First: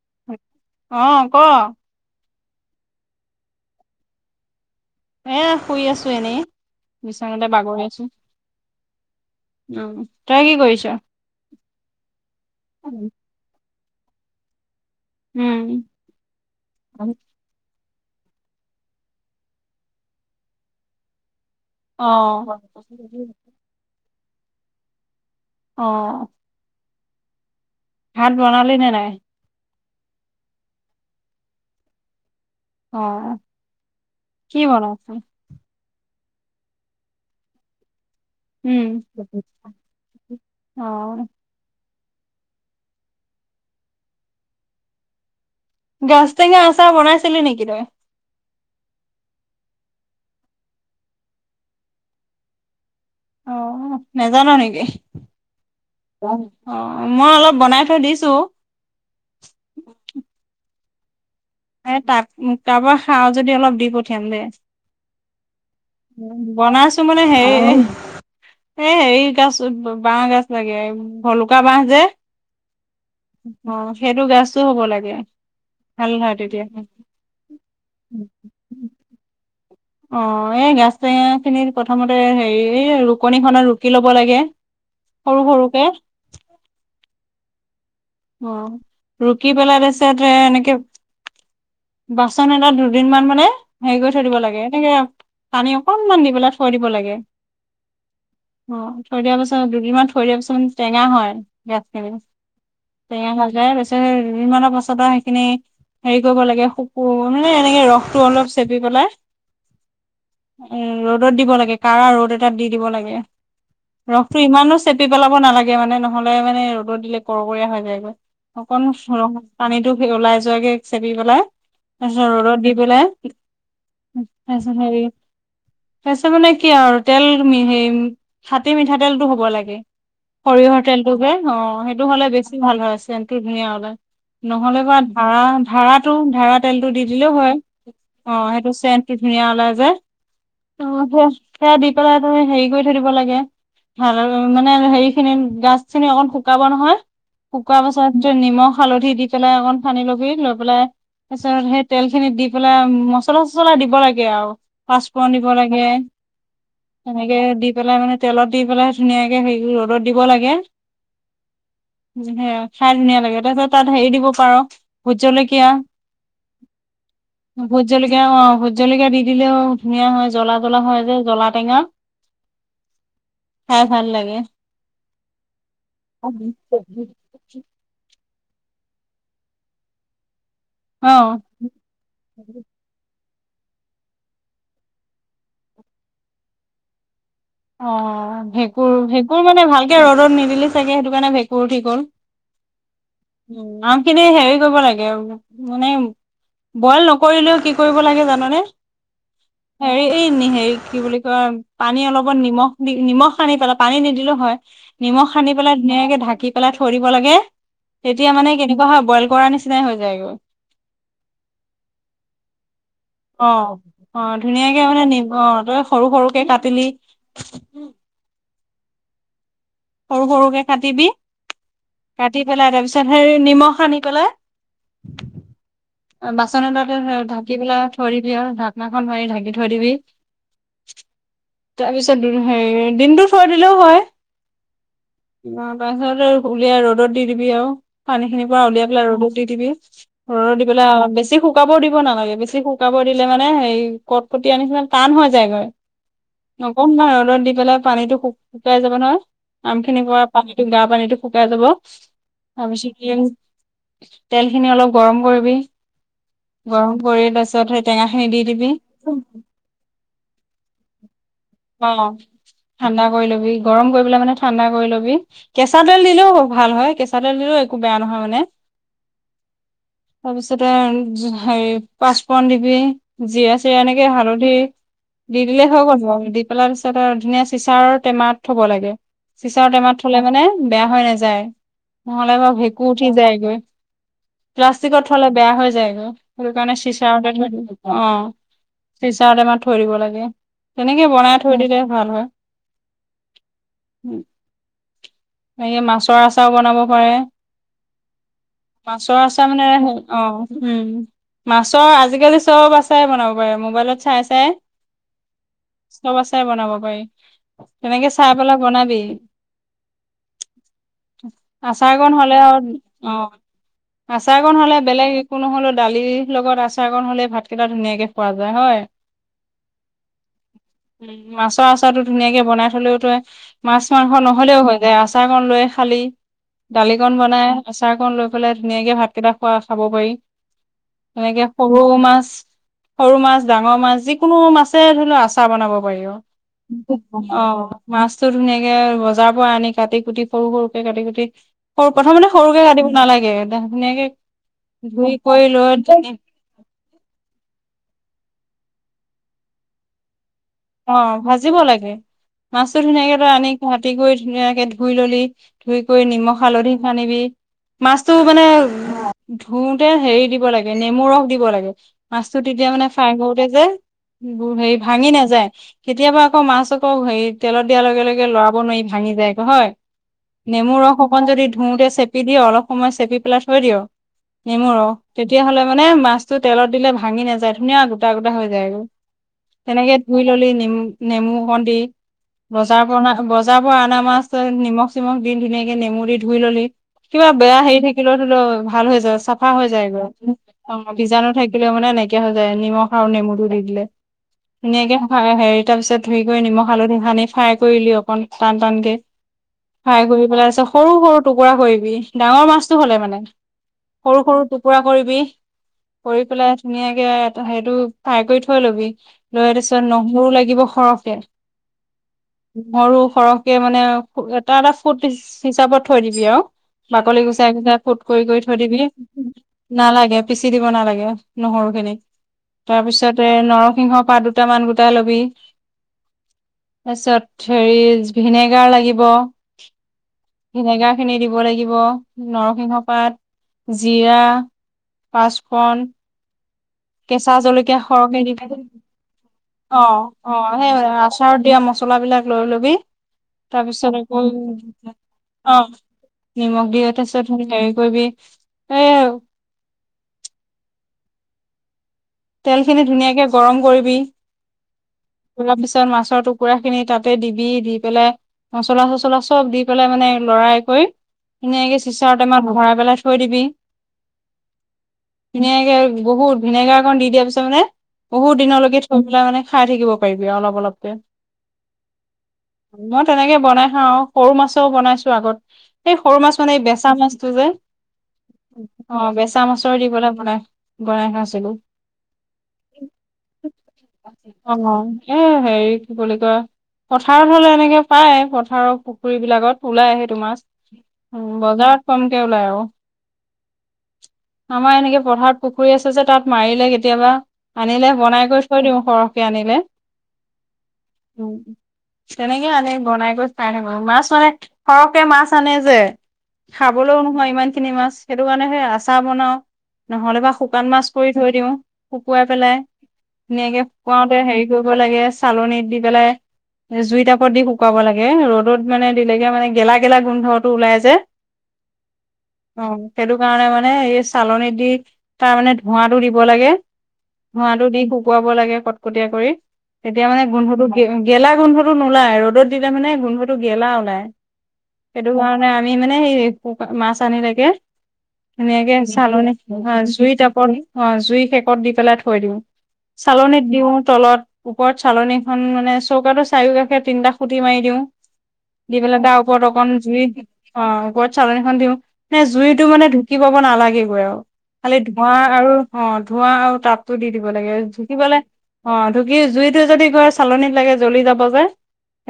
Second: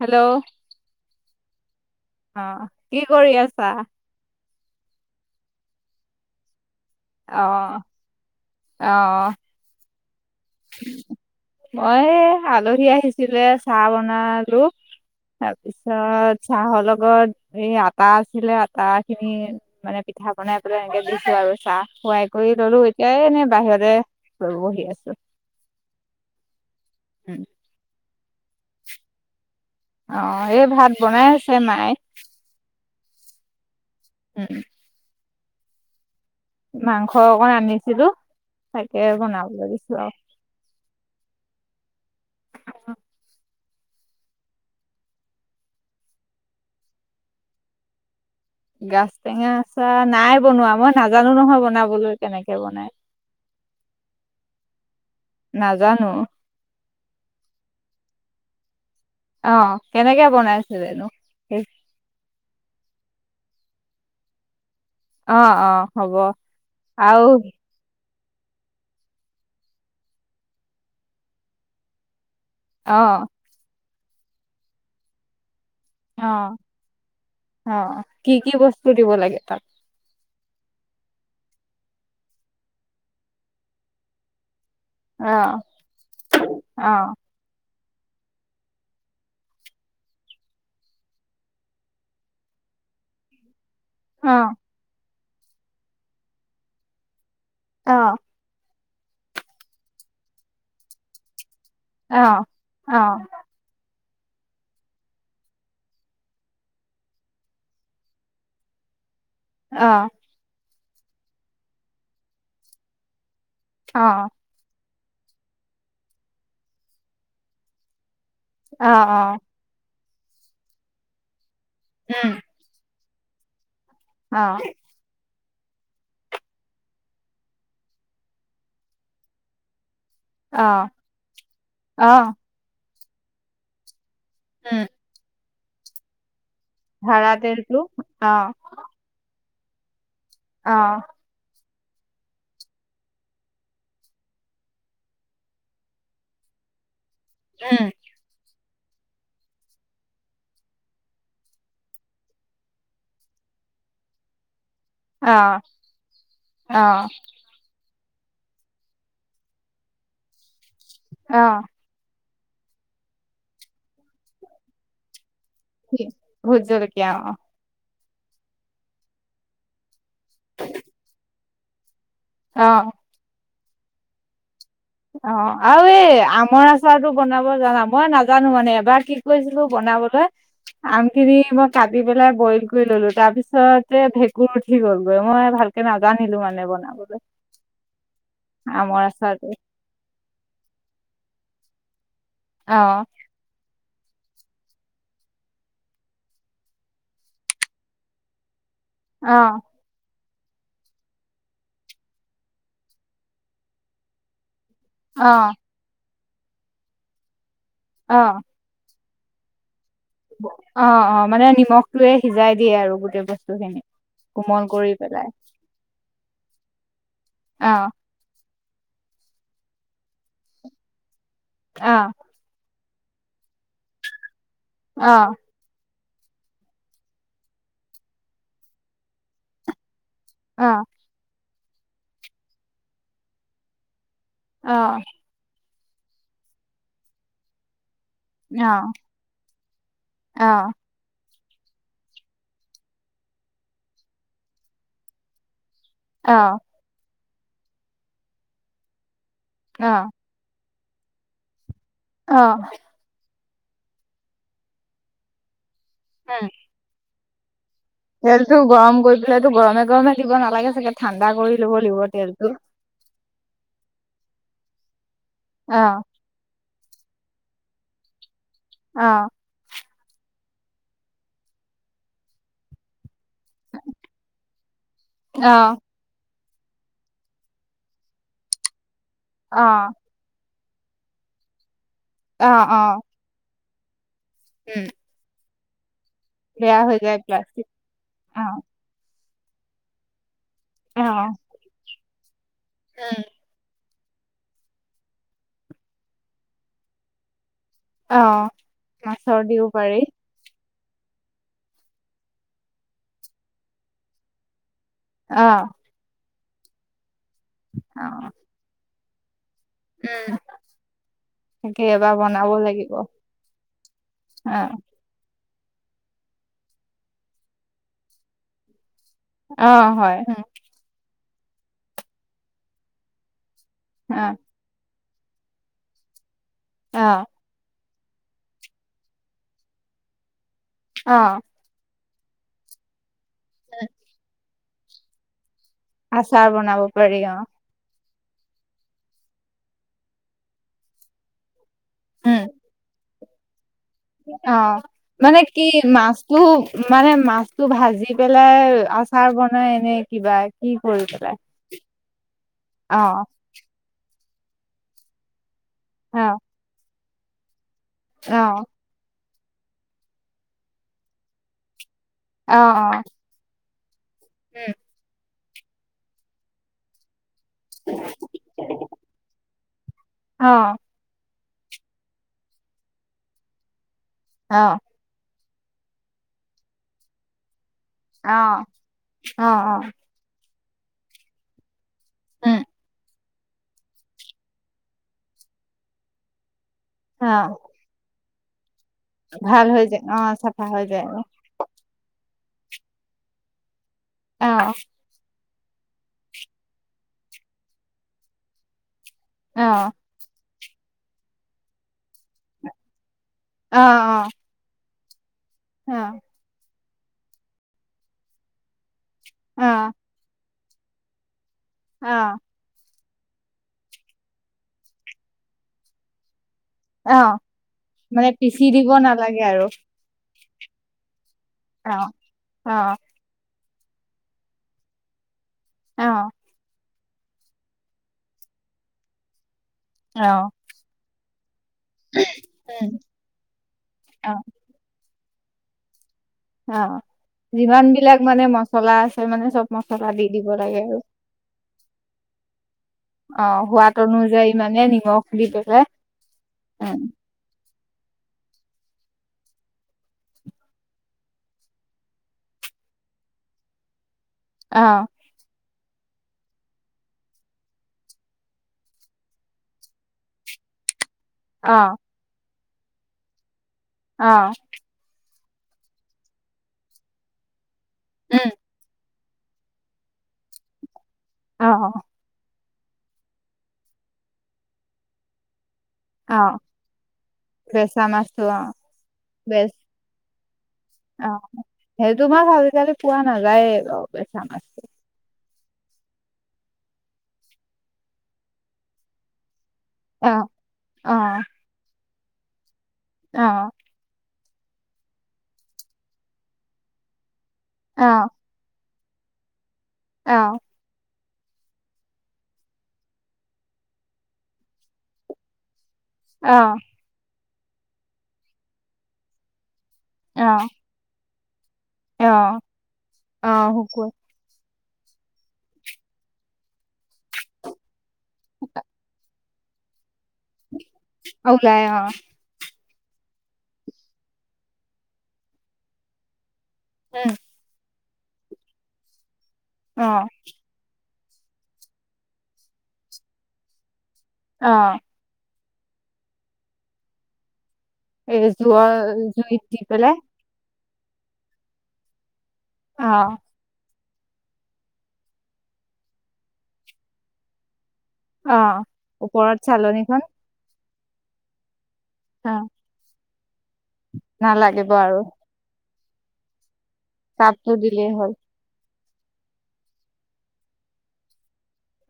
Hello অহ, অ ক কি কৰি আছা? এ শুই আছোঁ, এনেই অ বিচনাতে বাগৰি আছোঁ। অ অ'। তই কি কৰি মই আলহী আহিছিলে চাহ বনালো। উম তাৰপিছত চাহৰ লগত এই আটা আছিলে আটাখিনি মানে পিঠা বনাই পেলাই এনেকে দিছো আৰু চাহ। অ সোৱাই কৰি ল'লো এতিয়াই এনে বাহিৰতে ৰ বহি আছোঁ। অ'। উম। ভাত বনালি নে নাই? অ', এই ভাত বনাই আছে মায়ে। অ', উম কি বনাই আছে। মাংস অকণ আনিছিলো। উম, তাকে বনাবলৈ দিছো আৰু অ'। অ'। গছ টেঙা আচাৰ বনাইছিলো নেকি তই? গাজ টেঙা আচাৰ নাই বনোৱা, মই নাজানো নহয় বনাবলৈ কেনেকে বনাই। অ', নেজান' নেকি? নাজানো। অ', মই অলপ বনাই থৈ দিছো। অ', কেনেকে বনাইছিলেনো? অ এ তাক কাৰোবাৰ সাৰ যদি অলপ দি পঠিয়াম দে। অ হ'ব বনাইছো মানে আৰু সেই এই হেৰি গাছ বাঁহ গাজ লাগে ভলুকা বাঁহ যে। অ'। অ', সেইটো গাছো হ'ব লাগে। ভাল হয় অ', তেতিয়া অ', কি কি বস্তু দিব লাগে তাত? অ', এই গাজ টেঙাখিনিত প্ৰথমতে হেৰি এই ৰুকনিখনত ৰুকি ল'ব লাগে। সৰু অহ, সৰুকে অহ। অ', ৰুকি পেলাই তাৰিছত এ এনেকে বাচন এটাত দুদিন মান মানে হেৰি কৰি থৈ অ দিব লাগে এনেকে পানী অকনমান দি পেলাই থৈ দিব লাগে। অ'। অ', থৈ দিয়াৰ পিছত দুদিনমান থৈ দিয়া পিছত মানে টেঙা হয় গাজ টেঙা। অ অ অ টেঙা হৈ যায় পিছ দুদিনমানৰ পাছত আৰু সেইখিনি হেৰি কৰিব লাগে, শুকো মানে এনেকে ৰসটো অলপ চেপি পেলাই অ'। এ ৰ'দত দিব লাগে, কাৰা ৰ'দ এটাত দি দিব লাগে ৰসটো অ ইমানো চেপি পেলাব নালাগে মানে নহ'লে মানে ৰ'দত দিলে কৰকৰীয়া হৈ যায়গৈ অ অ অকণ পানীটো ওলাই যোৱাকে চেপি পেলাই তাৰপিছত উম ৰ'দত দি পেলাই উহ, অ তাৰিছত হেৰি তাৰিছত মানে কি আৰু তেল হে খাটি মিঠাতেলটো হ'ব লাগে। অ সৰিয়হৰ তেলটোকে অ', সেইটো হ'লে বেছি ভাল হয় চেণ্টটো ধুনীয়া ওলাই। নহ'লে উম বা ধাৰা, ধাৰাত টো ধাৰা তেলটো দি ধাৰা দিলেও হয়, তেলটো অ', সেইটো চেণ্ট টো ধুনীয়া ওলাই যে, অ ত সে-সেয়া দি পেলাই তুমি হেৰি কৰি থৈ দিব লাগে। ভাল মানে হেৰি খিনি গাছ খিনি অকন শুকাব নহয়। শুকোৱা উম পাছত নিমখ হালধি দি পেলাই অকণ সানি ল'বি লৈ পেলাই তাৰ পিছত সেই তেল খিনিত দি পেলাই মচলা-চচলা দিব লাগে আৰু অ পাঁচপূৰণ দিব লাগে, অ এনেকে দি পেলাই মানে তেলত দি পেলাই ধুনীয়াকে হেৰি ৰ'দত দিব লাগে। অ'। সেয়া খাই ধুনীয়া লাগে, তাৰ পিছত তাত হেৰি দিব পাৰ ভোট জলকীয়া। ভোট জলকীয়া অ'। ভোট জলকীয়া, অ', ভোট জলকীয়া দি দিলেও ধুনীয়া হয়, জ্বলা জ্বলা হয় যে জ্বলা টেঙা। অ'। খাই ভাল লাগে। অ', আৰু এই আমৰ আচাৰটো ব বনাব জানা, মই নাজানো মানে এবাৰ কি কৰিছিলো বনাবলৈ, আমখিনি মই অ কাটি পেলাই বইল কৰি ল'লো তাৰ পিছতে ভেঁকুৰ উঠি গ'লগৈ মই ভালকে নাজানিলোঁ, মানে বন আগলৈ অ', ভেঁকুৰ, ভেঁকুৰ মানে ভালকে ৰ'দত নিদিলি চাগে সেইটো কাৰণে ভেঁকুৰ উঠি গ'ল। অ'। উম, আম খিনি হেৰি কৰিব লাগে, মানে বইল নকৰিলেও কি কৰিব লাগে জাননে? অ'। হেৰি এই নে হেৰি কি বুলি কয় পানী অলপ নিমখ দি নিমখ সানি পেলাই, পানী নিদিলেও হয়, অ নিমখ সানি পেলাই ধুনীয়াকে ঢাকি পেলাই থৈ দিব লাগে, অ তেতিয়া মানে কেনেকুৱা হয় বইল কৰাৰ নিচিনাই হৈ যায়গৈ। অ', অ', মানে নিমখটোয়ে সিজাই দিয়ে আৰু গোটেই অ বস্তু খিনি। অ', কোমল ধুনীয়াকে কৰি মানে নি, পেলাই অ', তই সৰু সৰুকে কাটিলি। অ'। সৰু সৰুকে কাটিবি। অ'। কাটি পেলাই তাৰপিছত হেৰি নিমখ সানি পেলাই অ'। বাচন এটাতে ঢাকি পেলাই থৈ দিবি আৰু ঢাকনাখন মাৰি ঢাকি থৈ দিবি। অ'। তাৰপিছত দিলোঁ হয়, দিনটো থৈ সিলেও হয়। অ'। অ', তাৰপিছতে উলিয়াই ৰ'দত দি দিবি আৰু পানী খিনিৰ পৰা অ উলিয়াই পেলাই ৰ'দত দি দিবি, ৰ'দত দি পেলাই, বেছি শুক শুকাবও দিব নালাগে, বেছি শুকাব দিলে মানে হেৰি কট-কটিয়া নিচিনা টান হৈ যায়গৈ। অ'। অকণমান ৰ'দত দি পেলাই পানীতো শু, শুকাই যাব নহয়, আম খিনি পৰা পানীটো বেয়া পানীটো শুকাই যাব, অ অ [unintelligible] দিওঁ, তেল খিনি অলপ গৰম কৰিবি। উম গৰম কৰি তাৰপিছত সেই টেঙা খিনি দি তেলটো দিবি গৰম কৰি পেলাইটো গৰমে গৰমে দিব নালাগে চাগে, ঠাণ্ডা কৰি ল'ব লাগিব অ', তেলটো ঠাণ্ডা কৰি ল'বি গৰম কৰি পেলাই মানে ঠাণ্ডা কৰি লবি অ কেঁচা তেল দিলেও ভাল হয়। কেঁচা তেল দিলেও একো বেয়া নহয় মানে অ'। তাৰপিছত আৰু হেৰি পাঁচপূৰণ দিবি। জিৰা-চিৰা এনেকে হালধি। দি অ দিলে হৈ গ'ল আৰু দি পেলাই তাৰপিছত আৰু ধুনীয়া চিচাৰ টেমাত থব লাগে। অ চিচাৰ টেমাত থ'লে মানে বেয়া হৈ নাযায়। নহ'লে অ অ ভেঁকুৰ উঠি যায়গে। উম প্লাষ্টিকত থ'লে বেয়া হৈ যায় গৈ, সেইটো কাৰণে বেয়া হৈ যায় চিচাৰতে থৈ প্লাষ্টিক অ'। চিচাৰ টেমাত থৈ দিব লাগে। তেনেকে অ'। বনাই থৈ দিলে ভাল হয়। উম উম' [unintelligible] মাছৰ আচাৰও বনাব পাৰে। অ', মাছৰ আচাৰ দিও মানে হে, পাৰি অ' উম', মাছৰ আজিকালি চ'ব আচাৰেই বনাব পাৰে। মোবাইলত চাই চাই অ'। চ'ব আচাৰে বনাব পাৰি। তেনেকে অ'। চাই পেলাই বনাবি। উম' তাকে আচাৰ এবাৰ কণ হ'লে বনাব আৰু লাগিব অ', অ' আচাৰ কণ হ'লে বেলেগ একো নহ'লেও দালিৰ লগত আচাৰ কণ হ'লে ভাতকেইটা ধুনীয়াকে খোৱা যায় হয়। অ', হয়, হয়। উম', মাছৰ আচাৰটো ধুনীয়াকে বনাই থলেও তই, মাছ মাংস অ', নহ'লেও হৈ যায় আ চাৰ কণ লৈ খালি। দালিকণ অ', বনাই আ তাৰ অকণ লৈ পেলাই ধুনীয়াকে ভাতকেইটা খোৱা খাব পাৰি। অ'। এনেকে সৰু মাছ, সৰু মাছ, ডাঙৰ মাছ যিকোনো মাছ [unintelligible] আচাৰ বনাব পাৰিব। আচাৰ বনাব পাৰি অ', [inaudible] মাছতটো ধুনীয়াকে বজাৰ পৰা আনি কাটি- কুটি সৰু সৰুকে কাটি-কুটি সৰু-প্ৰথমতে উম সৰুকে কাটিব দিব নালাগে, একদম ধুনীয়াকে, ধুই কৰি লৈ টো, মানে মাছটো ভাজি পেলাই আচাৰ বনাই নে কিবা? কি কৰি অ', পেলাই ভাজিব লাগে। মাছতো ধুনীয়াকে অ', তই আনি কাটি কৰি ধুনীয়াকে ধুই ললি ধুই কৰি নিমখ অ', হালধি সানিবি। মাছটো মানে অ', ধুওতে হে, দিব লাগে, নেমু ৰস দিব লাগে। মাছটো অ', তেতিয়া মানে অ'। ফ্ৰাই কৰোতে যে উম। হেৰি ভাঙি নাযায়। কেতিয়াবা আকৌ মাছ আকৌ হেৰি তেলত দিয়া লগে লগে লৰাব নোৱাৰি ভাঙি যায়গৈ হয়। নেমু অ', ৰস অক অকণ যদি ধুওতে চেপি দিয়, অলপ সময় চেপি পেলাই থৈ দিয় নেমুৰ অ', ৰস তেতিয়াহ'লে মানে মাছটো তেলত দিলে ভাঙি নাযায় ধুনীয়া গোটা গোটা হৈ অ', যায়গৈ, অ', অ', তেনেকে ধুই ললি নেমু, নেমু অকণ দি উম, বজাৰ পৰা বজাৰ পৰা আনা মাছ, তই নিমখ চিমখ দি ধুনীয়াকে নেমু দি ধুই ললি। কিবা অ', বেয়া হেৰি থাকিলেও ধৰি লও ভাল হৈ যায় চাফা ভাল হৈ যায় যায়গৈ অ', চাফা হৈ অ' যায় বীজাণু থাকি লেও মানে নাইকিয়া হৈ যায়, নিমখ আৰু নেমুটো দি দিলে। অ', ধুনীয়াকে ফ্ৰাই হেৰি তাৰপিছত ধুই কৰি নিমখ হালধি সানি, ফ্ৰাই কৰিলি, অকণ টান টানকে অ', ফ্ৰাই কৰি পেলাই তাৰপিছত সৰু সৰু টুকুৰা কৰিবি ডাঙৰ মাছতটো হ'লে মানে। সৰু অ', সৰু টুকুৰা কৰিবি, অ', কৰি অ', পেলাই ধুনীয়াকে তই সেইটো ফ্ৰাই কৰি থৈ ল'বি। তাৰপিছত অ', নহৰুও লাগিব সৰহকে অ'। নহৰু সৰহকে মানে এটা এটা ফুট হিচাপত থৈ দিবি আৰু। শশী আও। বাকলি অ', গুচাই গুচাই ফুট কৰি মানে কৰি থৈ পিচি দিবি, দিব নালাগে আৰু নালাগে। পিচি দিব নালাগে নহৰু খিনি, অ', তাৰ অ', পিছতে নৰসিংহৰ পাত দুটা মান গোটাই লবি। অৱ। তাৰপিছত হেৰি ভিনেগাৰ লাগিব। অ', ভিনেগাৰ খিনি দিব লাগিব নৰসিংহ উম পাত জিৰা। অ', পাঁচপূৰণ- অ', কেঁচা জলকীয়া যিমান বিলাক সৰকে দি মানে দে দেই, মছলা আছে মানে চব মছলা দি অৱ দিব অৱ সেই লাগে আৰু আচাৰত দিয়া মছলাবিলাক লৈ ল'বি অ', সোৱাদ তাৰপিছত আকৌ অনুযায়ী মানে নিমখ দি অৱ', পেলাই নিমখ দি উম, তাৰ পিছত হেৰি কৰিবি, এইয়া আৰু। তেল খিনি ধুনীয়াকে গৰম কৰিবি। অৱ। অলপ পিছত মাছৰ টুকুৰা খিনি তাতে দিবি, দি পেলাই মচলা চচলা চ'ব দি পেলাই মানে লৰাই কৰি ধুনীয়াকে অ', চিচাৰ টেমাত ভৰাই পেলাই থৈ দিবি। অৱ। ভিনেগাৰ বহুত ভিনেগাৰ অকন দি দিয়াৰ পিছত মানে বহুত উম, দিনলৈকে থ মানে খাই থাকিব পাৰিবি অলপ অলপকে। অৱ। মই তেনেকে বনাই খাওঁ আৰু সৰু মাছেও বনাইছো আগত। সেই সৰু মাছ মানে অ', বেচা মাছটো যে বেচা মাছটো অ', অৱ', বেচা মাছৰ দি পেলাই বনাই। বনাই খাইছিলো অৱ, সেইটো মাছ আজিকালি পোৱা নাযায়েই বাৰু অ বেচা মাছটো। এ হেৰি বুলি কয়। পথাৰত হলে এনেকে পায় পথাৰত পুখুৰী বিলাকত ওলাই। সেইটো অ', মাছ অ', বজাৰত কমকে ওলাই আও। অৱ। আমাৰ এনেকে পথাৰ পুখুৰী আছে যে তাত মাৰিলে কেতিয়াবা আনিলে অ', বনাই কৰি থৈ দিওঁ সৰহকে আনিলে। অৱ। উম। তেনেকে আনি বনাই কৰি চাই থাকো মাছ মানে সৰহকে মাছ আনে যে অ', খাবলৈও নোহোৱা ইমান খিনি মাছ। সেইটো কাৰণে সেই আচাৰ বনাও নহ'লে বা শুকান অ', মাছ কৰি থৈ দিও, শুকুৱাই অ', পেলাই অ ধুনীয়াকে শুকুৱাই শুকুৱাওতে হেৰি কৰিব লাগে চালনীত দি পেলাই জুই টাপত দি শুকুৱাব লাগে ৰ'দত মানে দিলেগে মানে গেলা গেলা গোন্ধটো ওলাই যে। অ ওলাই অ অৱ', সেইটো কাৰণে মানে এই চালনী দি তাৰ মানে ধোঁৱাটো দিব লাগে। উম ধোঁৱাটো দি শুকুৱাব লাগে কটকটীয়া কৰি, অ তেতিয়া মানে গোন্ধটো গেলা গোন্ধটো নোলাই ৰ'দত দিলে মানে গোন্ধটো গেলা ওলাই। অৱ। সেইটো কাৰণে আমি মানে সেই মাছ আনিলেকে এই ধুনীয়াকে জুইৰ চালনী জুইত দি জুই পেলাই তাপত অৱ', জুই শেকত দি পেলাই থৈ দিওঁ। অ চালনীত দিওঁ তলত ওপৰত চালনীখন মানে চৌকাতো চাৰিওকাষে তিনিটা খুটি মাৰি দিওঁ। অ দি পেলাই তাৰ ওপৰত অকন জুই অ গৰত চালনীখন দিওঁ। নে অ জুইতটো মানে ঢুকি পাব নালাগেগৈ আৰু খালি ধোৱা আৰু অ ধোঁৱা আৰু তাপ। টো দি দিব লাগে তাপটো ঢুকি দিলেই পালে হ'ল অঁ ঢুকি জুইটো যদি গৈ চালনীত লাগে জ্বলি যাব যে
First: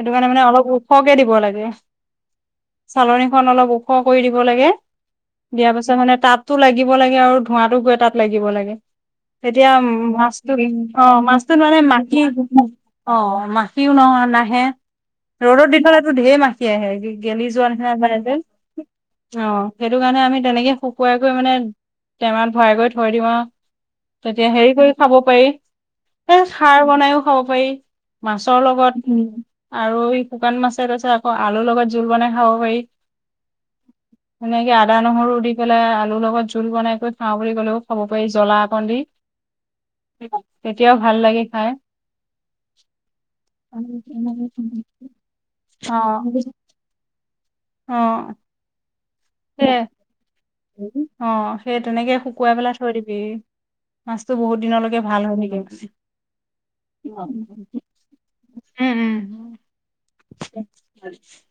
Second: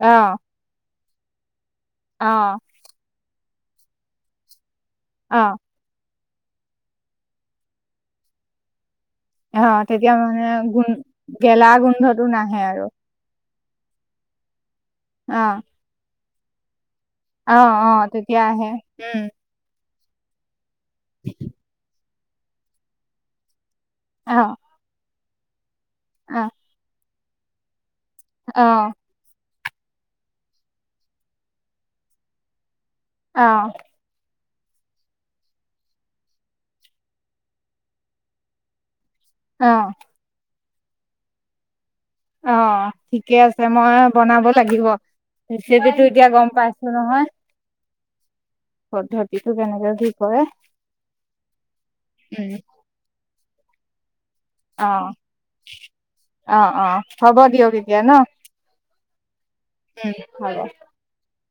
অ কাৰণে মানে অলপ ওখ খকে দিব লাগে অ চালনীখন অলপ ওখ কৰি দিব লাগে অ দিয়াৰ পাছত মানে তাপতো লাগিব লাগে আৰু ধোঁৱাটো গৈ তাত লাগিব লাগে অ তেতিয়া মানে মাছটো গুণ অ মাছটোত গেলা মানে মাখি গোন্ধটো নাহে আৰু অ মাখিও নহয় নাহে অ ৰ'দত দি থলেতো ঢেৰ মাখি খি আহে গেলি অ যোৱা অ নিচিনা হয় যেন তেতিয়া আহে উম অ সেইটো কাৰণে আমি তেনেকে শুকুৱাই কৰি মানে টেমাত ভৰাই কৰি থৈ দিওঁ আৰু অ তেতিয়া হেৰি কৰি খাব পাৰি এ অ খাৰ বনাইও খাব পাৰি মাছৰ অ লগত ওম আৰু এই শুকান মাছে তাপিছত আকৌ আলুৰ লগত জোল বনাই খাব পাৰি অ সেনেকে আদা নহৰু দি পেলাই আলুৰ লগত জোল বনাই কৰি খাওঁ বুলি ক'লেও খাব পাৰি জ্বলা অকণ দি অ তেতিয়াও ভাল লাগে খাই অ ঠিকে আছে মই বনাব লাগিব ৰেচিপি অ টো এতিয়া গম পাইছো নহয় অ পদ্ধতিটো সে কেনেকে কি কৰে অ সেই তেনেকে উম শুকুৱাই পেলাই থৈ দিবি মাছটো বহুত দিনলৈকে অ ভাল হয় থাকে অ অ হ'ব দিয়ক উম এতিয়া ন উম উম হ'ব [unintelligible]